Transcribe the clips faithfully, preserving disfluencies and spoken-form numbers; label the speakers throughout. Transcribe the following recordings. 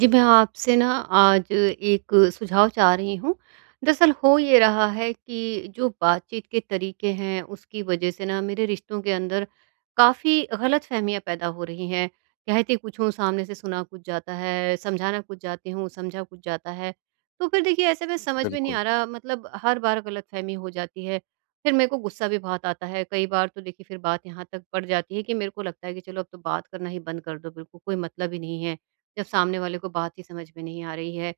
Speaker 1: जी, मैं आपसे ना आज एक सुझाव चाह रही हूँ। दरअसल हो ये रहा है कि जो बातचीत के तरीके हैं, उसकी वज़ह से ना मेरे रिश्तों के अंदर काफ़ी गलतफ़हमियाँ पैदा हो रही हैं। कहती कुछ हूँ, सामने से सुना कुछ जाता है, समझाना कुछ जाती हूँ, समझा कुछ जाता है। तो फिर देखिए ऐसे में समझ में नहीं
Speaker 2: बिल्कुल।
Speaker 1: आ रहा, मतलब हर बार गलतफ़हमी हो जाती है। फिर मेरे को गुस्सा भी बहुत आता है। कई बार तो देखिए फिर बात यहाँ तक बढ़ जाती है कि मेरे को लगता है कि चलो अब तो बात करना ही बंद कर दो बिल्कुल, कोई मतलब ही नहीं है। जब सामने वाले को बात ही समझ में नहीं आ रही है।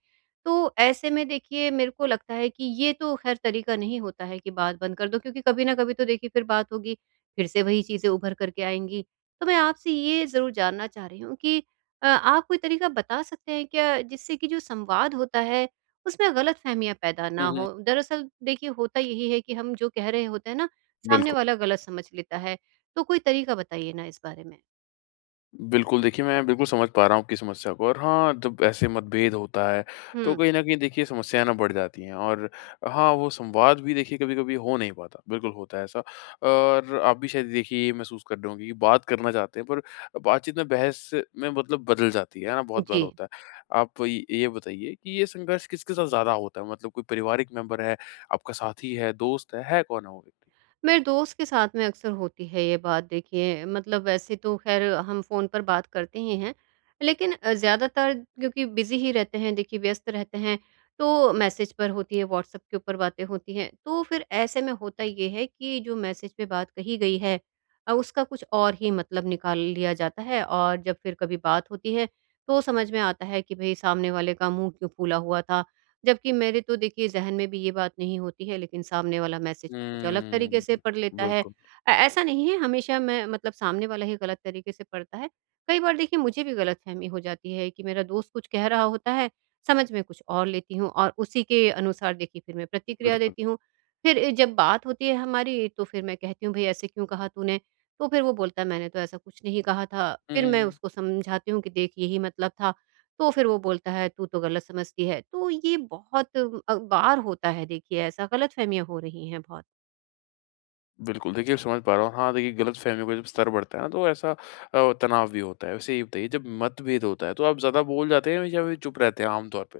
Speaker 1: तो ऐसे में देखिए मेरे को लगता है कि ये तो खैर तरीका नहीं होता है कि बात बंद कर दो, क्योंकि कभी ना कभी तो देखिए फिर बात होगी, फिर से वही चीज़ें उभर कर के आएँगी। तो मैं आपसे ये ज़रूर जानना चाह रही हूँ कि अ, आप कोई तरीका बता सकते हैं क्या, जिससे कि जो संवाद होता है उसमें गलतफ़हमियाँ पैदा
Speaker 2: हुँ,
Speaker 1: ना
Speaker 2: हुँ।
Speaker 1: हो? दरअसल देखिए होता यही है कि हम जो कह रहे होते हैं ना, सामने
Speaker 2: बिल्कुल।
Speaker 1: वाला गलत समझ लेता है। तो कोई तरीका बताइए ना इस बारे में?
Speaker 2: बिल्कुल, देखिए मैं बिल्कुल समझ पा रहा हूँ आपकी समस्या को। और हाँ, जब ऐसे मतभेद होता है, तो
Speaker 1: हुँ,
Speaker 2: कहीं न कहीं देखिए समस्याएँ ना बढ़ जाती हैं। और हाँ, वो संवाद भी देखिए कभी-कभी हो नहीं पाता। बिल्कुल होता है ऐसा। और आप भी शायद देखिए ये महसूस कर रहे होंगे कि बात करना चाहते हैं, पर बातचीत में बहस में मतलब बदल जाती है, है ना? बहुत बार
Speaker 1: जी।
Speaker 2: होता है। आप य ये बताइए कि ये संघर्ष किसके साथ ज़्यादा होता है? मतलब कोई पारिवारिक मेंबर है, आपका साथी है, दोस्त है, है कौन है वो व्यक्ति?
Speaker 1: मेरे दोस्त के साथ में अक्सर होती है ये बात, देखिए मतलब वैसे तो ख़ैर हम फ़ोन पर बात करते ही हैं, लेकिन अ, ज़्यादातर क्योंकि बिज़ी ही रहते हैं, देखिए व्यस्त रहते हैं, तो मैसेज पर होती है, व्हाट्सएप के ऊपर बातें होती हैं। तो फिर ऐसे में होता ये है कि जो मैसेज पे बात कही गई है अ, उसका कुछ और ही मतलब निकाल लिया जाता है, और जब फिर कभी बात होती है, तो समझ में आता है कि भई सामने वाले का मुँह क्यों फूला हुआ था, जबकि मेरे तो देखिए ज़हन में भी ये बात नहीं होती है, लेकिन सामने वाला मैसेज को कुछ अलग तरीके से
Speaker 2: हुँ।
Speaker 1: पढ़ लेता है।
Speaker 2: बिल्कुल,
Speaker 1: अ, ऐसा नहीं है हमेशा मैं मतलब सामने वाला ही गलत तरीके से पढ़ता है। कई बार देखिए मुझे भी गलतफ़हमी हो जाती है कि मेरा दोस्त कुछ कह रहा होता है, समझ में कुछ और लेती हूँ और उसी के अनुसार देखिए फिर मैं प्रतिक्रिया
Speaker 2: बिल्कुल।
Speaker 1: देती हूँ। फिर अ, जब बात होती है हमारी तो फिर मैं कहती हूँ, भई ऐसे क्यों कहा तूने? तो फिर वो बोलता है, मैंने तो ऐसा कुछ नहीं कहा था।
Speaker 2: हुँ,
Speaker 1: फिर मैं
Speaker 2: हुँ।
Speaker 1: उसको समझाती हूँ कि देख यही मतलब था। तो फिर वो बोलता है तू तो गलत समझती है। तो ये बहुत अ, बार होता है देखिए ऐसा, गलतफ़हमियाँ हो रही हैं बहुत।
Speaker 2: बिल्कुल, देखिए, अब समझ पा रहा हूँ। हाँ, देखिए, गलतफ़हमियों का जब स्तर बढ़ता है ना, तो ऐसा अ, तनाव भी होता है। वैसे ये बताइए, जब मतभेद होता है, तो आप ज़्यादा बोल जाते हैं या फिर चुप रहते हैं आम तौर पे?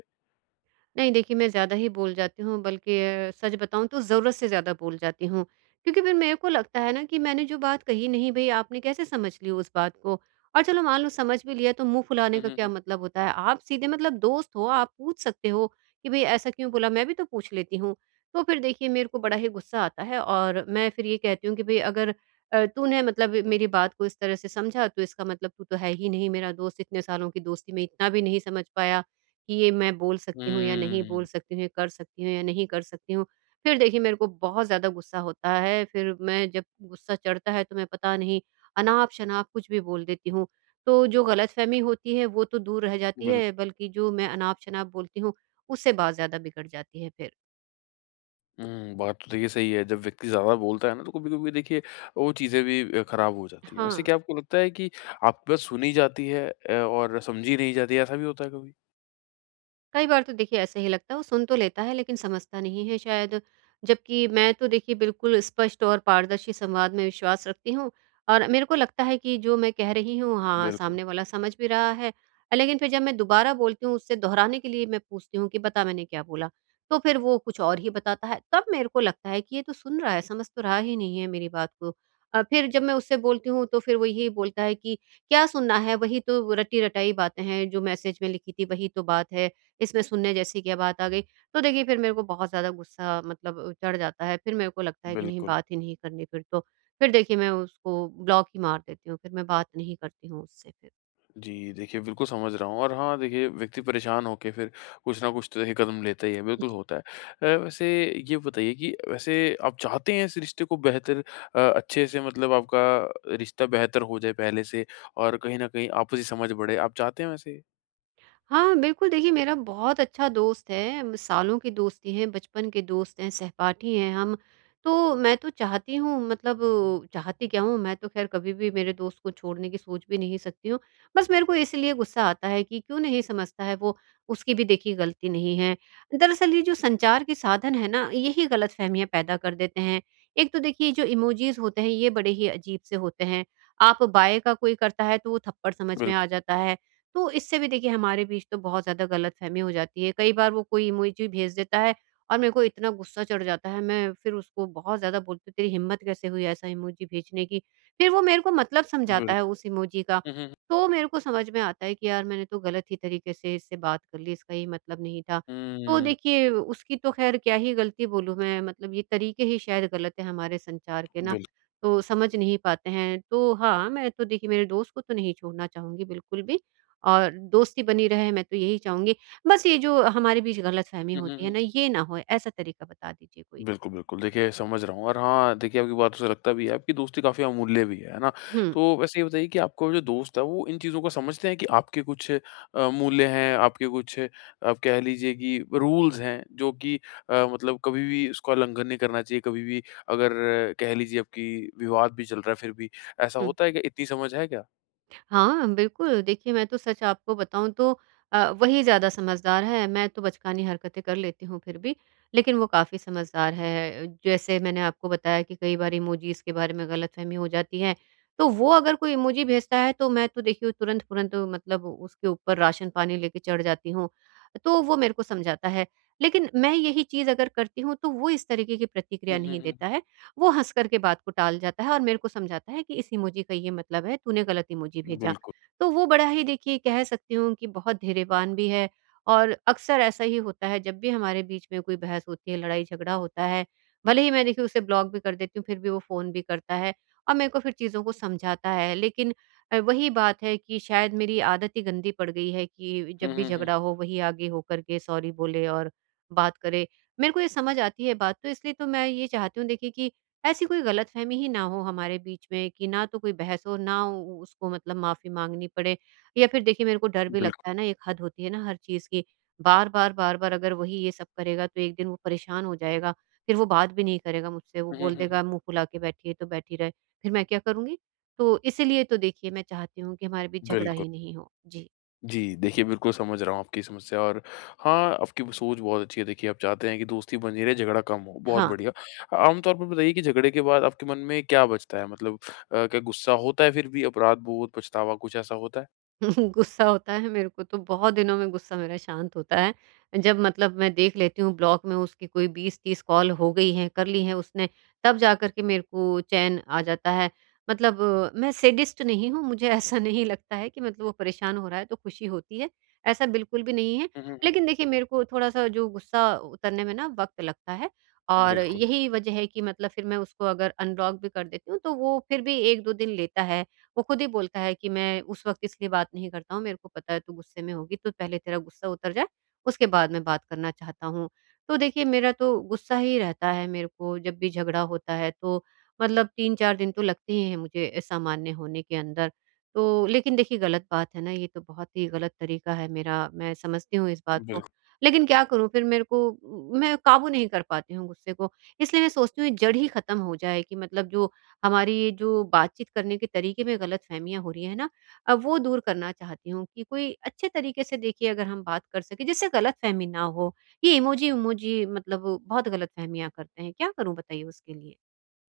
Speaker 1: नहीं देखिए, मैं ज़्यादा ही बोल जाती हूँ, बल्कि अ, सच बताऊँ तो ज़रूरत से ज़्यादा बोल जाती हूँ। क्योंकि फिर मेरे को लगता है ना कि मैंने जो बात कही नहीं, भई आपने कैसे समझ ली उस बात को? और चलो मान लो समझ भी लिया, तो मुँह फुलाने
Speaker 2: हुँ,
Speaker 1: का
Speaker 2: हुँ,
Speaker 1: क्या
Speaker 2: हुँ।
Speaker 1: मतलब होता है? आप सीधे मतलब दोस्त हो, आप पूछ सकते हो कि भई ऐसा क्यों बोला? मैं भी तो पूछ लेती हूँ। तो फिर देखिए मेरे को बड़ा ही गुस्सा आता है और मैं फिर ये कहती हूँ कि भई अगर अ, तूने मतलब मेरी बात को इस तरह से समझा, तो इसका मतलब तू तो है ही नहीं मेरा दोस्त, इतने सालों की दोस्ती में इतना भी नहीं समझ पाया। कि ये मैं बोल सकती हूँ या नहीं बोल
Speaker 2: हुँ।
Speaker 1: सकती हूँ, ये कर सकती हूँ या नहीं कर सकती हूँ। फिर देखिए मेरे को बहुत ज़्यादा गुस्सा होता है, फिर मैं जब गुस्सा चढ़ता है तो मैं पता नहीं अनाप-शनाप कुछ भी बोल देती हूँ। तो जो गलतफ़हमी होती है वो तो दूर रह जाती
Speaker 2: बिल्कु
Speaker 1: है, बल्कि जो मैं अनाप-शनाप बोलती हूँ उससे बात ज़्यादा बिगड़ जाती है फिर।
Speaker 2: हुँ, बात तो देखिए सही है। जब व्यक्ति ज़्यादा बोलता है ना, तो कभी-कभी देखिए, वो चीज़ें भी अ, ख़राब हो जाती हैं। वैसे
Speaker 1: हाँ।
Speaker 2: क्या आपको लगता है कि आपकी बात सुनी जाती है, अ, और समझी नहीं जाती है, ऐसा भी होता है कभी?
Speaker 1: कई बार तो देखिए ऐसा ही लगता है, वो सुन तो लेता है लेकिन समझता नहीं है शायद। जबकि मैं तो देखिए बिल्कुल स्पष्ट और पारदर्शी संवाद में विश्वास रखती हूँ, और मेरे को लगता है कि जो मैं कह रही हूँ, हाँ,
Speaker 2: बिल्कुल,
Speaker 1: सामने वाला समझ भी रहा है। लेकिन फिर जब मैं दोबारा बोलती हूँ उससे दोहराने के लिए मैं पूछती हूँ कि बता मैंने क्या बोला? तो फिर वो कुछ और ही बताता है। तब मेरे को लगता है कि ये तो सुन रहा है, समझ तो रहा ही नहीं है मेरी बात को। अ, फिर जब मैं उससे बोलती हूँ तो फिर वो यही बोलता है कि क्या सुनना है? वही तो रटी-रटाई बातें हैं, जो मैसेज में लिखी थी वही तो बात है। इसमें सुनने जैसी क्या बात आ गई? तो देखिए फिर मेरे को बहुत ज़्यादा गुस्सा मतलब चढ़ जाता है, फिर मेरे को लगता है कि नहीं,
Speaker 2: बिल्कुल।
Speaker 1: बात ही नहीं करनी फिर तो। फिर देखिए मैं उसको ब्लॉक ही मार देती हूँ, फिर मैं बात नहीं करती हूँ उससे फिर।
Speaker 2: जी, देखिए बिल्कुल समझ रहा हूँ। और हाँ, देखिए व्यक्ति परेशान होके फिर कुछ ना कुछ तो देखिए कदम लेता ही है, बिल्कुल होता है। अ, वैसे ये बताइए कि वैसे आप चाहते हैं इस रिश्ते को बेहतर, अ, अच्छे से मतलब आपका रिश्ता बेहतर हो जाए पहले से और कहीं न कहीं आपसी समझ बढ़े, आप चाहते हैं वैसे?
Speaker 1: हाँ, बिल्कुल, देखिए मेरा बहुत अच्छा दोस्त है, म सालों की दोस्ती है, बचपन के दोस्त हैं, सहपाठी हैं हम। तो मैं तो चाहती हूँ मतलब चाहती क्या हूँ, मैं तो ख़ैर कभी भी मेरे दोस्त को छोड़ने की सोच भी नहीं सकती हूँ। बस मेरे को इसलिए गुस्सा आता है कि क्यों नहीं समझता है वो, उसकी भी देखिए गलती नहीं है। दरअसल ये जो संचार के साधन हैं ना, यही गलतफ़हमियाँ पैदा कर देते हैं। एक तो देखिए जो इमोजीज़ होते हैं, ये बड़े ही अजीब से होते हैं। आप बाय का कोई करता है तो वो थप्पड़ समझ में आ
Speaker 2: बिल्कुल,
Speaker 1: जाता है। तो इससे भी देखिए हमारे बीच तो बहुत ज़्यादा गलतफ़हमी हो जाती है। कई बार वो कोई इमोजी भेज देता है और मेरे को इतना गुस्सा चढ़ जाता है, मैं फिर उसको बहुत ज़्यादा बोलती हूँ, "तेरी हिम्मत कैसे हुई ऐसा इमोजी भेजने की?" फिर वो मेरे को मतलब समझाता
Speaker 2: बिल
Speaker 1: है उस इमोजी का।
Speaker 2: हुँ, हुँ, हुँ।
Speaker 1: तो मेरे को समझ में आता है कि यार मैंने तो गलत ही तरीके से इससे बात कर ली, इसका ये मतलब नहीं था। तो
Speaker 2: हुँ,
Speaker 1: देखिए उसकी तो ख़ैर क्या ही गलती बोलूँ मैं, मतलब ये तरीके ही शायद गलत हैं हमारे संचार के ना,
Speaker 2: बिल
Speaker 1: तो समझ नहीं पाते हैं। तो हाँ, मैं तो देखिए मेरे दोस्त को तो नहीं छोड़ना चाहूँगी बिल्कुल भी। और दोस्ती बनी रहे, मैं तो यही चाहूँगी। बस ये जो हमारे बीच गलतफ़हमी
Speaker 2: हुँ, हुँ,
Speaker 1: होती है
Speaker 2: हुँ।
Speaker 1: ना, ये ना होए, ऐसा तरीका बता दीजिए कोई।
Speaker 2: बिल्कुल, बिल्कुल। देखिए समझ रहा हूँ। और हाँ, देखिए आपकी बातों से लगता भी है, आपकी दोस्ती काफ़ी अमूल्य भी है, है ना?
Speaker 1: हुँ,
Speaker 2: तो वैसे ये बताइए कि आपका जो दोस्त है वो इन चीज़ों को समझते हैं कि आपके कुछ अ, मूल्य हैं, आपके कुछ, आप कह लीजिए कि रूल्स हैं, जो कि अ, मतलब कभी भी उसका उल्लंघन नहीं करना चाहिए, कभी भी अगर, अ, कह लीजिए आपकी विवाद भी चल रहा है फिर भी, ऐसा
Speaker 1: हुँ।
Speaker 2: होता है क्या? इतनी समझ है क्या?
Speaker 1: हाँ, बिल्कुल। देखिए, मैं तो सच आपको बताऊँ तो अ, वही ज़्यादा समझदार है। मैं तो बचकानी हरकतें कर लेती हूँ फिर भी, लेकिन वो काफ़ी समझदार है। जैसे मैंने आपको बताया कि कई बार इमोजीज़ के बारे में गलतफ़हमी हो जाती है, तो वो अगर कोई इमोजी भेजता है तो मैं तो देखिए तुरंत-तुरंत मतलब उसके ऊपर राशन-पानी लेके चढ़ जाती हूँ, तो वो मेरे को समझाता है। लेकिन मैं यही चीज़ अगर करती हूँ तो वो इस तरीके की
Speaker 2: हुँ,
Speaker 1: प्रतिक्रिया
Speaker 2: हुँ,
Speaker 1: नहीं
Speaker 2: हुँ।
Speaker 1: देता है। वो हँस कर के बात को टाल जाता है और मेरे को समझाता है कि इस इमोजी का ये मतलब है, तूने गलत इमोजी भेजा।
Speaker 2: बिल्कुल।
Speaker 1: तो वो बड़ा ही देखिए कह सकती हूँ कि बहुत धैर्यवान भी है, और अक्सर ऐसा ही होता है जब भी हमारे बीच में कोई बहस होती है, लड़ाई-झगड़ा होता है, भले ही मैं देखिए उसे ब्लॉक भी कर देती हूँ, फिर भी वो फ़ोन भी करता है और मेरे को फिर चीज़ों को समझाता है। लेकिन अ, वही बात है कि शायद मेरी आदत ही गंदी पड़ गई है कि
Speaker 2: हुँ,
Speaker 1: जब भी
Speaker 2: हुँ, हुँ।
Speaker 1: झगड़ा हो, वही आगे हो कर के सॉरी बोले और बात करे। मेरे को ये समझ आती है बात तो, इसलिए तो मैं ये चाहती हूँ देखिए कि ऐसी कोई गलतफ़हमी ही ना हो हमारे बीच में कि ना तो कोई बहस हो, ना उ उसको मतलब माफ़ी माँगनी पड़े, या फिर देखिए मेरे को डर भी
Speaker 2: बिल्कुल।
Speaker 1: लगता है ना, एक हद होती है ना हर चीज़ की। बार-बार, बार-बार अगर वही ये सब करेगा तो एक दिन वो परेशान हो जाएगा, फिर वो बात भी नहीं करेगा मुझसे, वो
Speaker 2: हुँ, हुँ,
Speaker 1: बोल
Speaker 2: हुँ, हुँ।
Speaker 1: देगा मुँह फुला के बैठी है तो बैठी रहे, फिर मैं क्या करूँगी? तो इसीलिए तो देखिए मैं चाहती हूँ कि हमारे बीच झगड़ा
Speaker 2: बिल्कुल।
Speaker 1: ही नहीं हो। जी।
Speaker 2: जी, देखिए बिल्कुल समझ रहा हूँ आपकी समस्या। और हाँ, आपकी ब सोच बहुत अच्छी है। देखिए आप चाहते हैं कि दोस्ती बनी रहे, झगड़ा कम हो, बहुत
Speaker 1: हाँ।
Speaker 2: बढ़िया। आम तौर पर बताइए कि झगड़े के बाद आपके मन में क्या बचता है? मतलब अ, क्या गुस्सा होता है फिर भी, अपराध बोध, पछतावा, कुछ ऐसा होता है?
Speaker 1: गुस्सा होता है मेरे को, तो बहुत दिनों में गुस्सा मेरा शांत होता है। जब मतलब मैं देख लेती हूँ ब्लॉक में उसकी कोई बीस तीस कॉल हो गई हैं, कर ली हैं उसने, तब जाकर के मेरे को चैन आ जाता है। मतलब अ, मैं सैडिस्ट नहीं हूँ, मुझे ऐसा नहीं लगता है कि मतलब वो परेशान हो रहा है तो खुशी होती है, ऐसा बिल्कुल भी नहीं है।
Speaker 2: हुँ, हुँ, हुँ।
Speaker 1: लेकिन देखिए मेरे को थोड़ा-सा जो गुस्सा उतरने में ना वक़्त लगता है, और
Speaker 2: बिल्कुल,
Speaker 1: यही वजह है कि मतलब फिर मैं उसको अगर अनब्लॉक भी कर देती हूँ, तो वो फिर भी एक दो दिन लेता है। वो खुद ही बोलता है कि मैं उस वक़्त इसलिए बात नहीं करता हूँ, मेरे को पता है तू गुस्से में होगी, तो पहले तेरा गुस्सा उतर जाए, उसके बाद मैं बात करना चाहता हूँ। तो देखिए मेरा तो गुस्सा ही रहता है, मेरे को जब भी झगड़ा होता है तो मतलब तीन चार दिन तो लगते ही हैं मुझे सामान्य होने के अंदर। तो लेकिन देखिए गलत बात है ना, ये तो बहुत ही गलत तरीका है मेरा, मैं समझती हूँ इस बात को।
Speaker 2: बिल्कुल।
Speaker 1: लेकिन क्या करूँ फिर, मेरे को मैं काबू नहीं कर पाती हूँ गुस्से को। इसलिए मैं सोचती हूँ ये जड़ ही ख़त्म हो जाए कि मतलब जो हमारी ये जो बातचीत करने के तरीके में गलतफ़हमियाँ हो रही हैं ना, अ, वो दूर करना चाहती हूँ कि कोई अच्छे तरीके से देखिए अगर हम बात कर सकें जिससे गलतफ़हमी ना हो। ये इमोजी-विमोजी मतलब बहुत गलतफ़हमियाँ करते हैं, क्या करूँ बताइए उसके लिए?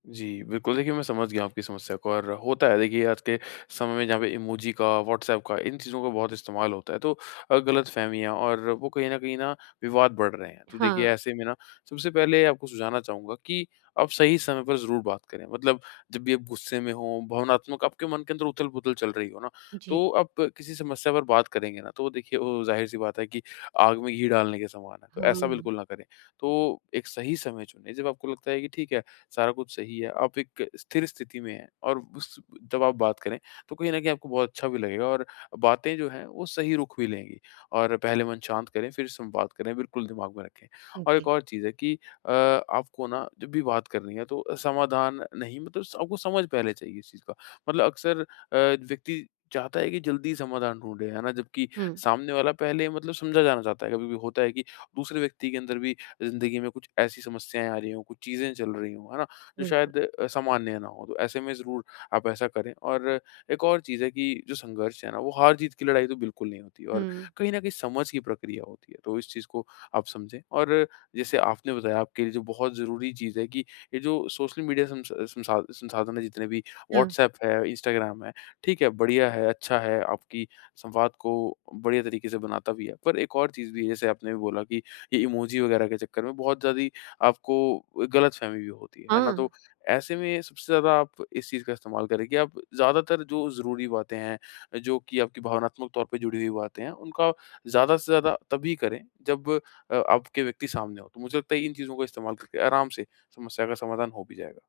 Speaker 2: जी, बिल्कुल देखिए मैं समझ गया आपकी समस्या को। और होता है देखिए आज के समय में जहाँ पे इमोजी का, व्हाट्सऐप का, इन चीज़ों का बहुत इस्तेमाल होता है, तो अ, गलतफ़हमियाँ और वो कहीं न कहीं ना विवाद बढ़ रहे हैं। तो देखिए
Speaker 1: हाँ,
Speaker 2: ऐसे में ना सबसे पहले आपको सुझाना चाहूँगा कि आप सही समय पर ज़रूर बात करें। मतलब जब भी आप गुस्से में हो, भावनात्मक आपके मन के अंदर उथल-पुथल चल रही हो ना,
Speaker 1: जी।
Speaker 2: तो आप किसी समस्या पर बात करेंगे ना तो देखिए वो ज़ाहिर-सी बात है कि आग में घी डालने के समान है। तो ऐसा
Speaker 1: हाँ,
Speaker 2: बिल्कुल ना करें। तो एक सही समय चुनें जब आपको लगता है कि ठीक है सारा कुछ सही है, आप एक स्थिर स्थिति में हैं। और उस जब आप बात करें, तो कहीं न कहीं आपको बहुत अच्छा भी लगेगा और बातें जो हैं, वो सही रुख भी लेंगी। और पहले मन शांत करें, फिर संवाद करें, बिल्कुल दिमाग में रखें। और एक
Speaker 1: जी।
Speaker 2: और चीज़ है कि अ, आपको ना जब भी बात करनी है तो समाधान नहीं, मतलब आपको समझ पहले चाहिए इस चीज़ का। मतलब अक्सर अ, व्यक्ति चाहता है कि जल्दी समाधान ढूँढे, है ना? जबकि
Speaker 1: हुँ,
Speaker 2: सामने वाला पहले मतलब समझा जाना चाहता है, कभी-कभी होता है कि दूसरे व्यक्ति के अंदर भी ज़िंदगी में कुछ ऐसी समस्याएँ आ रही हों, कुछ चीज़ें चल रही हों, है ना? जो
Speaker 1: बिल्कुल।
Speaker 2: शायद अ, सामान्य ना हो, तो ऐसे में ज़रूर आप ऐसा करें। और एक और चीज़ है कि जो संघर्ष है ना, वो हार-जीत की लड़ाई तो बिल्कुल नहीं होती, और
Speaker 1: हुँ,
Speaker 2: कहीं न कहीं समझ की प्रक्रिया होती है, तो इस चीज़ को आप समझें। और जैसे आपने बताया आपके लिए जो बहुत ज़रूरी चीज़ है कि ये जो सोशल मीडिया संस संसा संसाधन है, जितने भी
Speaker 1: हाँ,
Speaker 2: व्हाट्सऐप है, इंस्टाग्राम है, ठीक है, बढ़िया है, अच्छा है, आपकी संवाद को बढ़िया तरीके से बनाता भी है। पर एक और चीज़ भी है, जैसे आपने भी बोला कि ये इमोजी वगैरह के चक्कर में बहुत ज़्यादा आपको गलतफ़हमी भी होती है, है ना? तो
Speaker 1: हाँ।
Speaker 2: ऐसे में सबसे ज़्यादा आप इस चीज़ का इस्तेमाल करें कि आप ज़्यादातर जो ज़रूरी बातें हैं, जो कि आपकी भावनात्मक तौर पे जुड़ी हुई बातें हैं, उनका ज़्यादा से ज़्यादा तभी करें जब अ, आपके व्यक्ति सामने हो। तो मुझे लगता है इन चीज़ों का इस्तेमाल करके आराम से समस्या का समाधान हो भी जाएगा।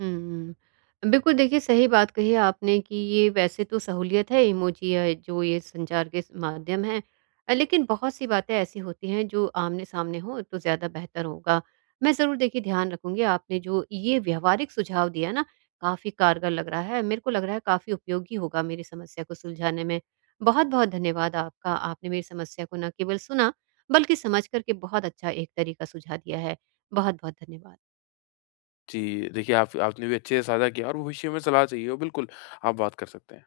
Speaker 1: हुँ। बिल्कुल देखिए, सही बात कही आपने कि ये वैसे तो सहूलियत है, इमोजी या जो ये संचार के स माध्यम हैं। अ, लेकिन बहुत-सी बातें ऐसी होती हैं जो आमने-सामने हों तो ज़्यादा बेहतर होगा। मैं ज़रूर देखिए ध्यान रखूँगी, आपने जो ये व्यावहारिक सुझाव दिया ना, काफ़ी कारगर लग रहा है। मेरे को लग रहा है काफ़ी उपयोगी होगा मेरी समस्या को सुलझाने में। बहुत-बहुत धन्यवाद आपका। आपने मेरी समस्या को ना केवल सुना, बल्कि समझ कर के बहुत अच्छा एक तरीका सुझा दिया है। बहुत-बहुत धन्यवाद।
Speaker 2: जी, देखिए आप, आपने भी अच्छे से साझा किया, और भविष्य में सलाह चाहिए हो, बिल्कुल आप बात कर सकते हैं।